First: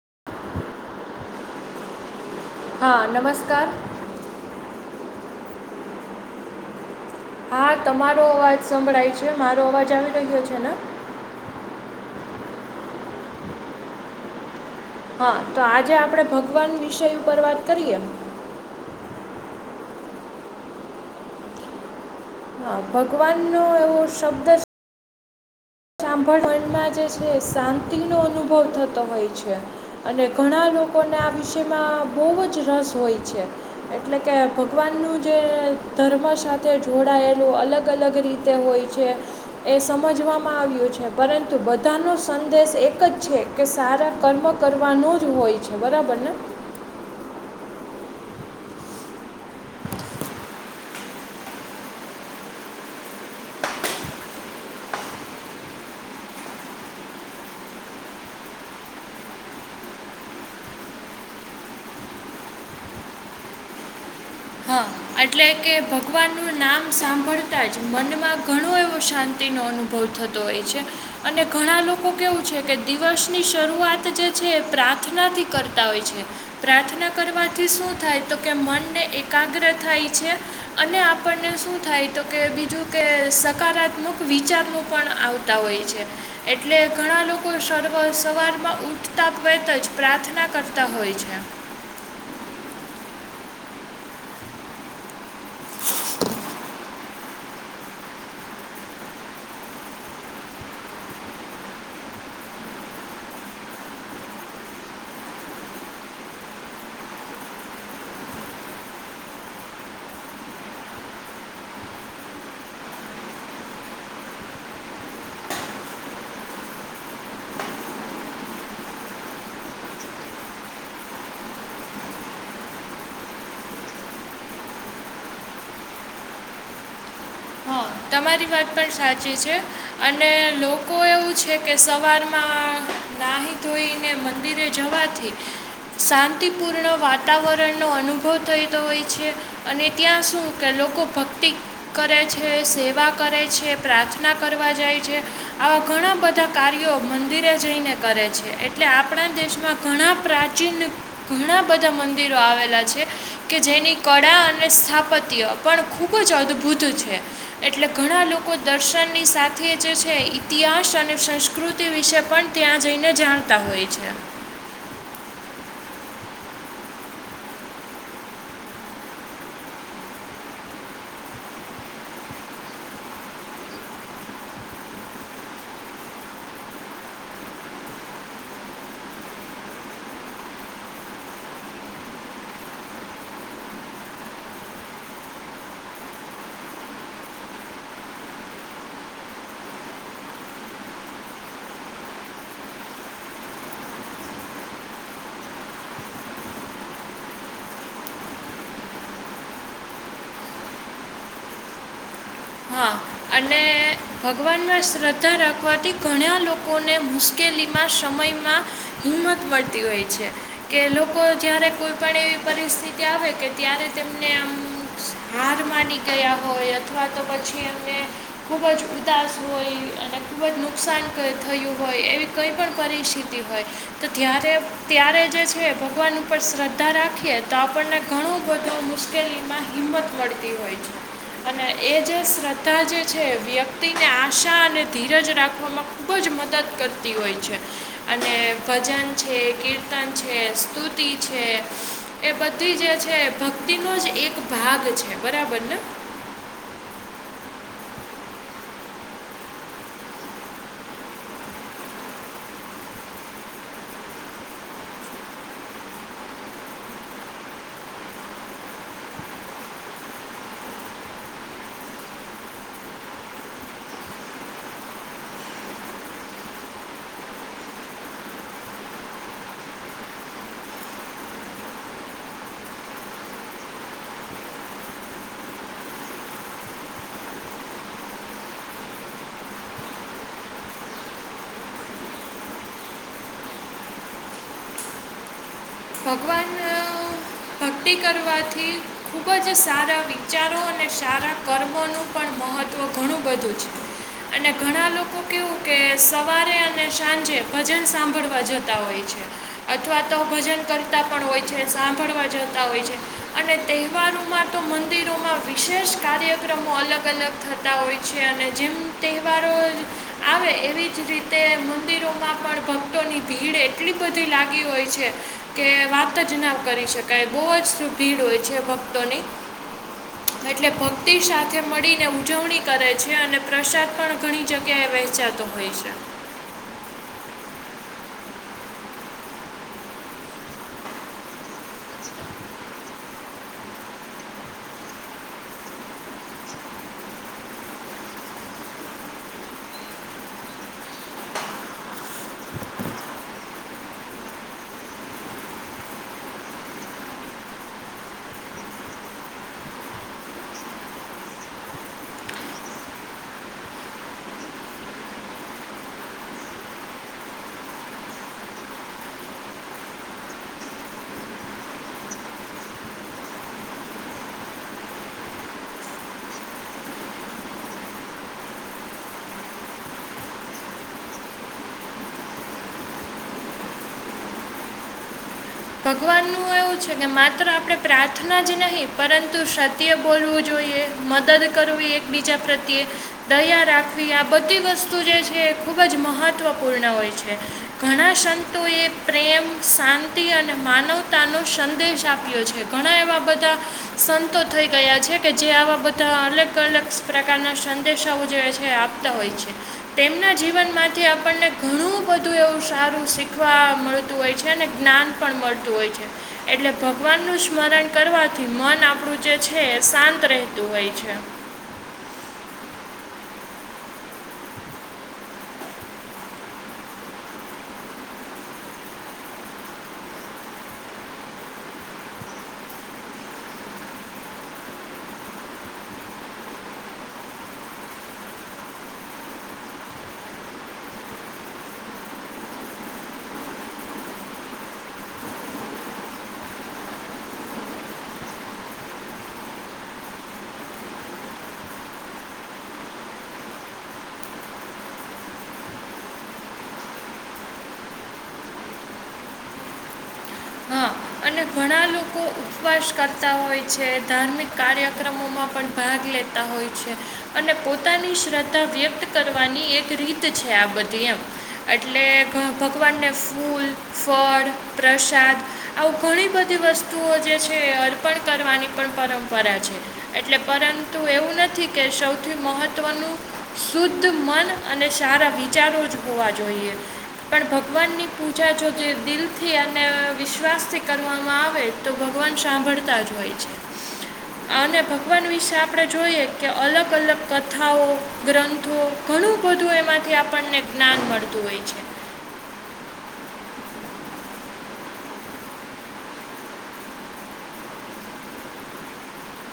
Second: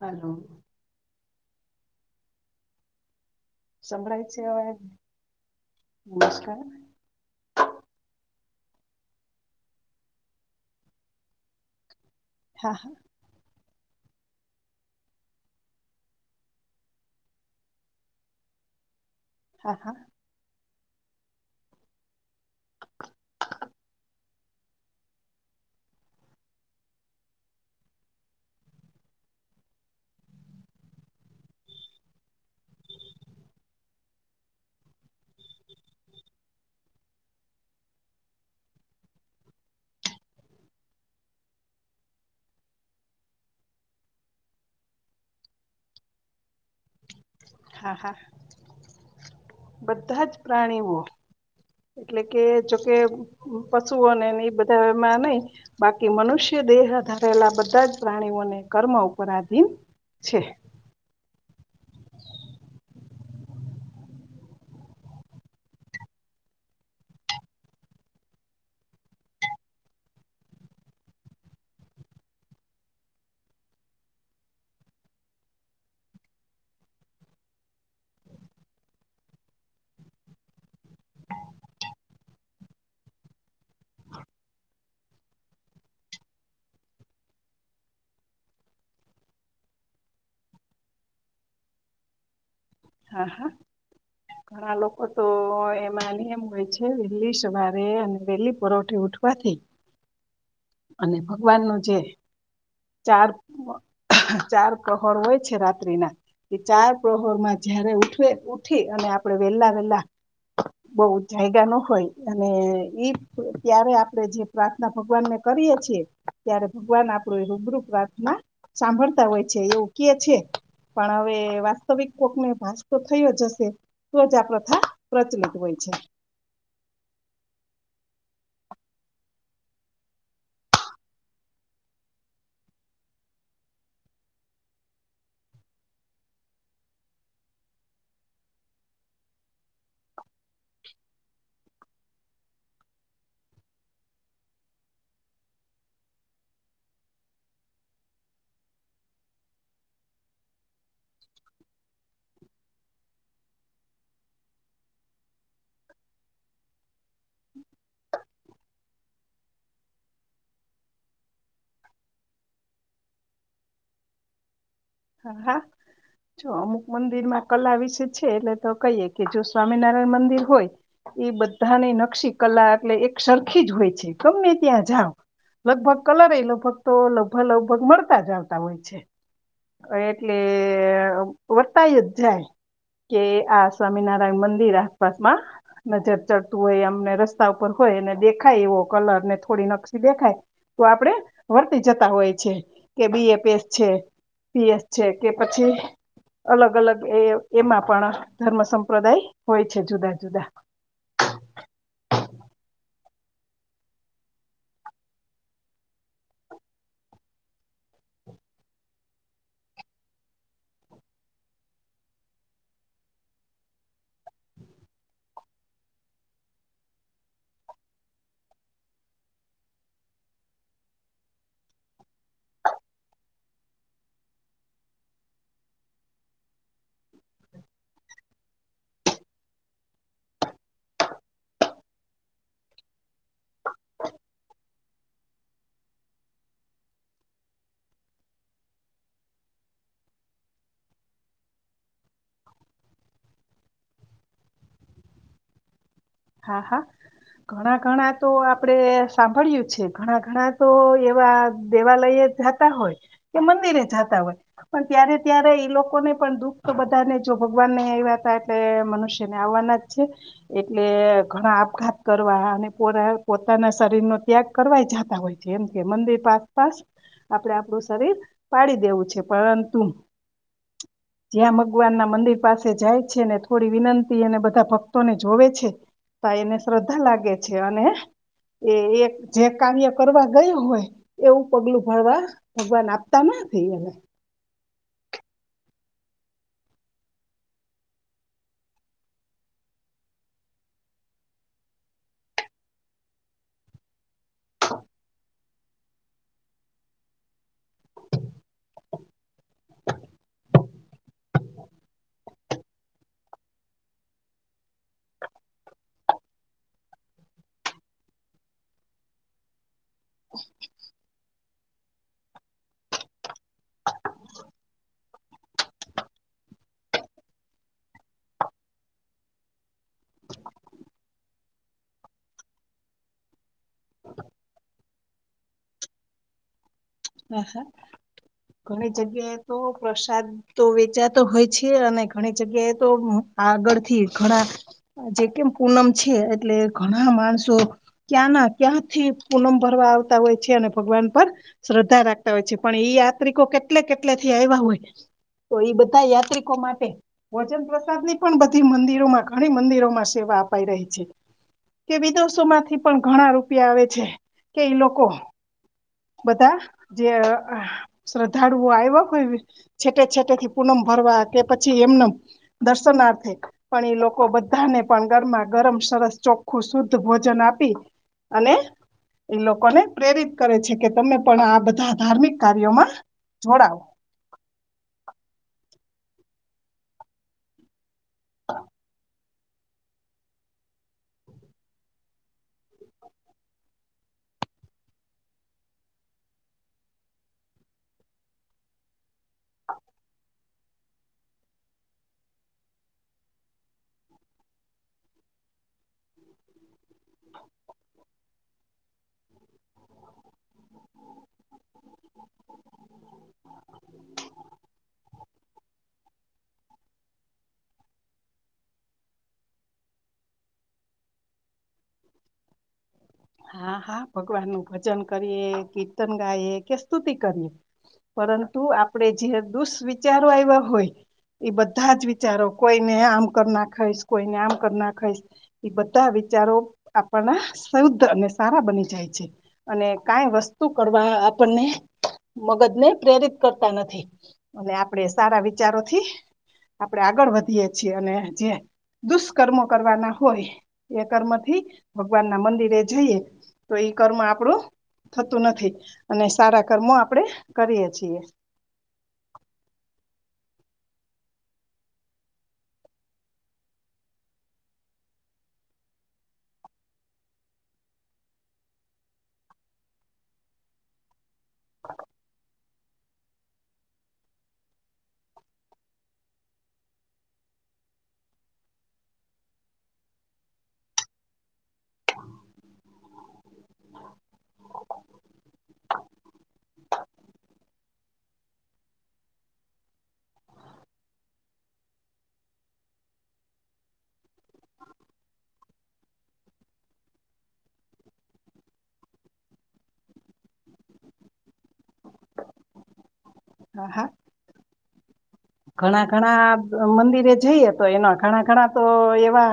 હાલો. હા નમસ સંભળાય છે અવાજ નમસ્કાર હા તમારો અવાજ સંભળાય છે, મારો અવાજ આવી રહ્યો છે ને હા. હા તો આજે આપડે ભગવાન વિષય ઉપર વાત કરીએ. હા હા. હા ભગવાન નો એવો શબ્દ છે. સાંભળ મનમાં જે છે શાંતિ નો અનુભવ થતો હોય છે અને ઘણા લો કોને આ વિષયમાં બહુ જ રસ હોય છે એટલે કે ભગવાનનું જે ધર્મ સાથે જોડાયેલું અલગ અલગ રીતે હોય છે એ સમજવામાં આવ્યું. પરંતુ બધા ન સંદેશ એક જ છે કે સારા કર્મ કરવાનો જ હોય છે. બરાબર ને. હા હા બધા જ પ્રાણીઓ એટલે કે જોકે પશુઓને બધા એમાં નઈ બાકી મનુષ્ય દેહ ધરેલા બધા જ પ્રાણીઓને કર્મ ઉપર આધીન છે. હા એટલે કે ભગવાનનું નામ સાંભળતા જ મનમાં ઘણો એવો શાંતિનો અનુભવ થતો હોય છે અને ઘણા લોકો કેવું છે કે દિવસની શરૂઆત જે છે પ્રા ર્થનાથી કરતા હોય છે. પ્રાર્થના કરવાથી શું થાય તો કે મનને એકાગ્ર થાય છે અને આપને શું થાય તો કે બીજું કે સકારાત્મક વિચાર પણ આવતા હોય છે એટલે ઘણા લોકો સર્વ સવારમાં ઉઠતા વતા જ પ્રાર્થના કરતા હોય છે. હા હા ઘણા લોકો તો એમાં એમ હોય છે. વેલી સવારે અને વેલી પરોઠે ઉઠવાથી. અને ભગવાનનું જે ચાર ચાર પ્રહોર હોય છે રાત્રિ ના એ ચાર પ્રહોર માં જયારે ઉઠવે ઉઠી અને આપણેે વેલા વેહેલા બહ જાયગા ન હોય અને ઈ ત્યારે આપણે જે પ્રાર્થના ભગવાન ને કરીએ છેીએ ત્યારે ભગવાન આપણું એ રૂબરૂપ પ્રાર્થના સાંભળતા હોય છે એવું કે છે. પણ હવે વાસ્તવિક કોકને ભાસ તો થયો જ હશે તો જ આ પ્રથા પ્રચલિત હોય છે. હ. તમારી વાત પણ સાચી છે અને લોકો એવું છે કે સવારમાં નાહી ધોઈને મંદિરે જવાથી. શાંતિપૂર્ણ વાતાવરણનોો અનુભવ થઈતો હોય છે અને ત્યાં શું કે લોકો ભક્તિ કરે છે. સેવા કરે છે પ્રાર્થના કરવા જાય છે આવા ઘણા બધા કાર્યો મંદિર જઈને કરે છે. એટલે આપણા દેશમાં ઘણા પ્રાચીન ઘણા બધા મંદિરો આવેલા છે. કે જેની કળા અને સ્થાપત્ય પણ ખૂબ જ અદ્ભુત છે. એટલે ઘણા લોકો દર્શનની સાથે જે છે ઇતિહાસ અને સંસ્કૃતિ વિશે પણ ત્યાં જઈને જાણતા હોય છે. હા હા. જો અમુક મંદિર માં કલા વિશે છે. એટલે તો કહીએ કે જો સ્વામિનારાયણ મંદિર હોય એ બધાની નકશી કલા એટલે એક સરખી જ હોય છે ગમે ત્યાં જાઓ. લગભગ કલર એ લગભગ તો લગભગ લગભગ મળતા જ આવતા હોય છે. એટલે વર્તાય જ જાય. કે આ સ્વામિનારાયણ મંદિર આસપાસમાં નજર ચડતું હોય અમને રસ્તા ઉપર હો ય એને દેખાય એવો કલર ને થોડી નકશી દેખાય. તો આપણેે વર્તી જતા હોય છે કે બી એ પેસ છે પીએસ છે કે પછી અલગ અલગ એ એમાં પણ ધર્મ સંપ્રદાય હોય છે જુદા જુદા. હા અને ભગવાનમાં શ્રદ્ધા રાખવાથી ઘણા લોકોને મુશ્કે લીમા સમમાં હિંમત મળતી હોય છે કે લોકો જયારે કોઈ પણ એવી પરિસ્થિતિ આવે કે ત્યારે તેમને આમ હાર માની ગયા હોય અથવા તો પછી એમને ખૂબ જ ઉદાસ હોય અને ખૂબ જ નુકસાન થયું હોય. એવી કંઈ પણ પરિસ્થિતિ હોય તો ત્યારે ત્યારે જે છે ભગવાન ઉપર શ્રદ્ધા રાખ- - રાખીએ, તો આપણને ઘણું બધું મુશ્કેલીમાં હિંમત મળતી હોય છે. અને- - એ જે શ્રદ્ધા જે છે વ્યક્તિને આશા અને ધીરજ રાખવામાં ખૂબ જ મદદ- - કરતી હોય છે અને ભજન છે કીર્તન છે સ્તુતિ છે. એ બધી જે છે ભક્તિનોો જ એક ભાગ છે બરાબર ને? હા હા. ઘણા ઘણા તો આપડે સાંભળય્યું છે ઘણા ઘણા તો એવા દેવાલય તા હોય કે મંદિરે જતા હોય પણ ત્યારે ત્યારે એ લોકોને પણ દુઃખ તો બધાને જો ભગવાન ને આવ્યા હતા, એટલે મનુષ્યને આવવાના જ છે, એટ એટલે ઘણા આપઘાત કરવા અને પોરા પોતાના શરીરનો ત્યાગ કરવા જતા હોય છે, એમ મંદિર પાસ પાસ આપડે આપણું શરીર પાડી દેવું છે, પરંતુ [unintelligible] જ્યાં ભગવાન ના મંદિર પાસે જાય છે, ને થોડી વિનંતી અને બધા ભક્તોને જોવે છે. તા એને શ્રદ્ધા લાગે છે અને એ એક જે કાર્ય કરવા ગયો હોય, એવું પગલું ભરવા ભગવાન આપતા ને [unintelligible] ભગવાન ભક્તિ કરવાથી ખૂબ જ સારા વિચારો અને સારા કર્મોનું પણ મહત્વ ઘણું બધું છે, અને ઘણા લોકો કેવું કે સવારે અને સાંજે ભજન સાંભળવા જતા હોય છે. અથવા તો ભજન કરતા પણ હોય છે, સાંભળવા જતા હોય છે અને તહેવારોમાં તો મંદિરોમાં વિશે વિશેષ કાર્યક્રમો અલગ અલગ થતા હોય છે, અને જેમ તહેવારો આવે એવી જ રીતે તે મંદિરોમાં પણ ભક્તોની ભીડ એટલી બધી લાગી હોય છે. કે વાત જ ના કરી શકાય બહુ જ ભીડ હોય છે ભક્તોની એટલે ભક્તિ સાથે મળીને ઉજવણી કરે છે, અને પ્રસાદ પણ ઘણી જગ્યા વહેચાતો હોય છે. હા હા ઘણી જગ્યાએ તો પ્રસાદ તો વેચાતો હોય છે, અને ઘણી જગ્યાએ તો આગળથી ઘણા જે કેમ પૂનમ છે, એટલે ઘણા માણસો ક્યાં ત્યાંથી પૂનમ ભરવા આવતા હોય છે, અને ભગવાન પર શ્રદ્ધા રાખતા હોય છે પણ ઈ યાત્રિકો કેટલે કેટલે થી આવ્યા હોય. તો એ બધા યાત્રિકો માટે વજન પ્રસાદ ની પણ બધી મંદિરોમાં ઘણી મંદિરોમાં સેવા બાપ રહી છે, કે વિદેશો માંથી પણ ઘણા રૂપિયા આવે છે, કે લોકો બધા જે શ્રદ્ધાળુઓ આવ્યા કોઈ છેટે છેટે થી પૂનમ ભરવા કે પછી એમના દર્શનાર્થે પણ એ લોકો બધાને પણ ગરમા ગરમ સરસ ચોખ્ખું શુદ્ધ ભોજન આપી અને એ લોકોને પ્રેરિત કરે છે, કે તમે પણ આ બધા ધાર્મિક કાર્યોમાં જોડાવ, ભગવાન નું એવું છે, કે માત્ર આપણે પ્રાર્થના જ નહીિ પરંતુ સત્ય બોલવું જોઈએ મદદ કરવી એકબીજા પ્રત્યે દયા રાખવી, આ બધી વસ્તુ જે છે એ ખૂબ જ મહત્ત્વપૂર્ણ હોય છે, ઘણા સંતોએ પ્રેમ શાંતિ અને માનવતાનો સંદેશ આપ્યો છે, ઘણા એવા બધા સંતો થઈ ગયા છે કે જે આવા બધા અલગ અલગ પ્રકારના સંદેશાઓ જે છે, આપ હોય છે, તેમના જીવનમાંથી આપણને ઘણું બધું એવું સારું શીખવા મળતું હોય છે, ને જ્ઞાન મળતું હોય છે, એટલે ભગવાનનું સ્મરણ કરવાથી મન આપણું જે છે, શાંત રહેતું હોય છે, હા, હા ભગવાન નું ભજન કરીએ, કીર્તન ગાઈએ કે સ્તુતિ કરીએ પરંતુ આપડે જે દુષ્વિચારો આવ્યા હોય એ બધા જ વિચારો કોઈને આમ કર ના ખાઈશ કોઈને આમ કર ના ખાઈશ એ બધા વી ચારો આપને શુદ્ધ અને સારા બની જાય છે અને કઈ વસ્તુ કરવા આપણને મગજ ને પ્રેરિત કરતા નથી અને આપણેે સારા વિચારોથી આપણેે આગળ વધીએ છીએ અને જે દુષ્કર્મો કરવાના હોય એ કર્મથી ભગવાન ના મંદિરે જઈએ. તો એઈ કર્મ આપડું થતું નથી અને સારા કર્મો આપણેે કરીએ છી. [inaudible] અને ઘણા લોકો ઉપવાસ કરતા હોય છે ધાર્મિક કાર્યક્રમોમાં પણ ભાગ લેતા હોય છે અને પોતાની શ્રદ્ધા વ્યક્ત કરવાની એક રીત છે આ બધી એમ એટલે ગ ભગવાનને ફૂલ, ફળ, પ્રસાદ આવું ઘણી બધી વસ્તુઓ જે છે એ અર્પણ કરવાની પણ પરંપરા છે એટલે પર તો એવું નથી કે સૌથી મહત્વનું શુદ્ધ મન અને શારા વિચાર હોવા જોઈએ પણ ભગવાનની પૂજા જો દિલથી અને વિશ્વાસ થી કરવામાં આવે તો ભગવાન સાંભળતા જ હોય છે. અને ભગવાન વિશે આપણે જોઈએ કે અલગ અલગ કથાઓ ગ્રંથો ઘણું બધું એમાંથી આપણને જ્ઞાન મળતું હોય છે. હ હા. ઘણા ઘણા મંદિરે જઈએ તો એના ઘણા ઘણા તો એવા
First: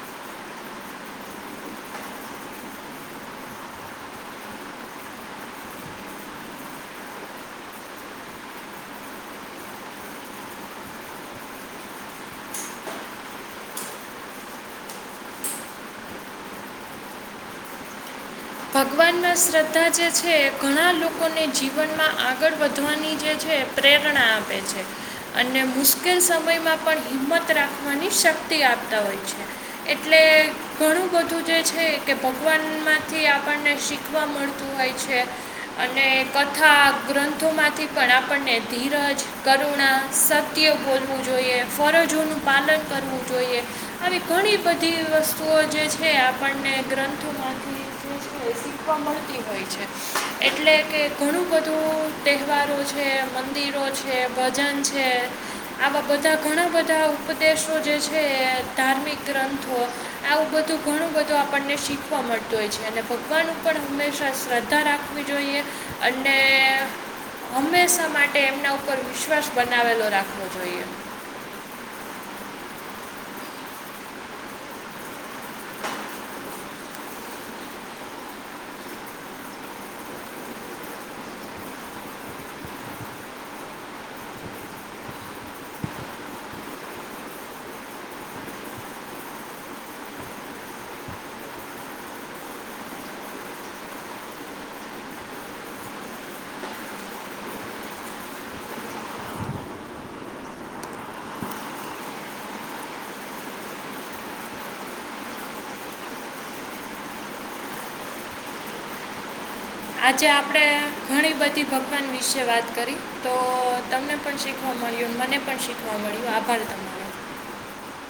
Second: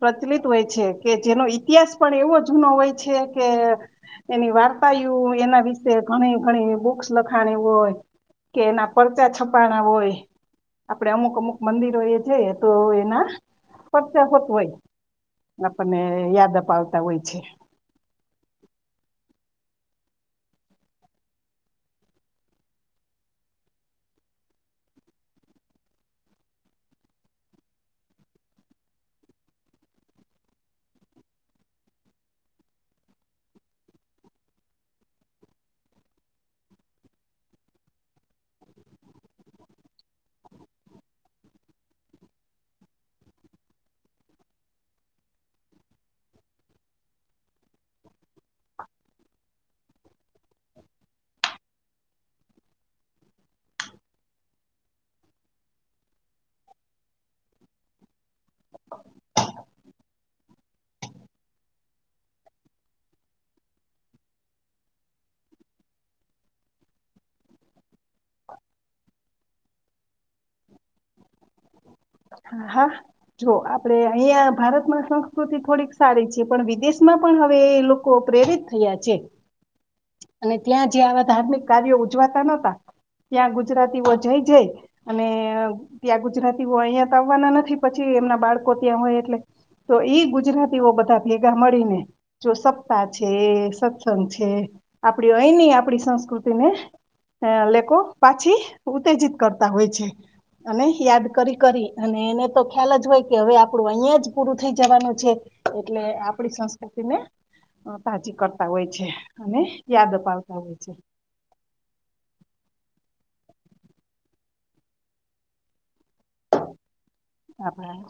પ્રચલિત હોય છે કે જેનો ઇતિહાસ પણ એવો જૂનો હોય છે કે એની વાર્ તા યું એના વિશે ઘણી ઘણી બુક્સ લખાણ હોય. કે એના પરચા છપાણા હોય. આપડે અમુક અમુક મંદિરો એ છે તો એના પદચાગત હોય. આપણને યાદ અપાવતા હોય છે. ત ભગવાનમાં શ્રદ્ધા જે છે ઘણા લોકોને જીવનમાં આગળ વધવાની જે છે પ્રેરણા આપે છે અને મુશ્કેલ સમયમાં પણ હિંમત રાખવાની શક્તિ આપ તા હોય છે એટલે ઘણું બધું જે છે કે ભગવાનમાંથી આપ પણને શીખવા મળતું હોય છે અને કથા ગ્રંથોમાંથી પણ આપણને અને ધીરજ કરુણા સત્ય બોલવું જોઈએ ફરજોનું પાલન કરવું જોઈ એ આવી ઘણી બધી વસ્તુઓ જે છે આપણને ગ્રંથોમાંથી [unintelligible] મળતી હોય છે. એટલે કે ઘણું બધું તહેવારો છે મંદિર રો છે ભજન છે આવા બધા ઘણા બધા ઉપદેશો જે છે ધાર્મિક ગ્રંથો આવું બધું ઘણું બધું આપણને શીખવા મળતું હોય છે. અને ભગવાન ઉપણ હંમેશા શ્રદ્ધા રાખવી જોઈએ અને હંમેશા માટે એમના ઉપર વિશ્વાસ બનાવેલો રાખવો જોઈએ. હા જો આપડે અહિયાં ભારતમાં સંસ્કૃતિ થોડીક સારી છે પણ વિદેશમાં પણ હવે એ લોકો પ્રેરિત થયા છે. [unintelligible] અને ત્યાં જે આવા ધાર્મિક કાર્યો ઉજવાતા નહતા ત્યાં ગુજરાતીઓ જઈ જાય અને ત્યાં ગુજરાતીઓ અહિયાં આવવાના નથી પછી એમના બાળકો ત્યાં હોય એટલે. તો ઈ ગુજરાતીઓ બધા ભેગા મળી ને જો સત્તા છે સત્સંગ છે. આપડી અહીની આપડી સંસ્કૃતિ ને હ લોકો પાછી ઉત્તેજિત કરતા હોય છે અને યાદ કરી કરી અને એને તો ખ્યાલ જ હોય કે હવે આપડું અહિયાં જ પૂરું થઈ જવાનું છે એટલે આપડી સંસ્કૃ તીને તાજી કરતા હોય છે. અને યાદ આજે અપાવતા આપડે હોય છે ઘણી બધી ભગવાન વિશે વાત કરી તો તમને પણ શીખવા મળ્યું મને પણ શીખવા મળ્યું આભાર તમારો આભાર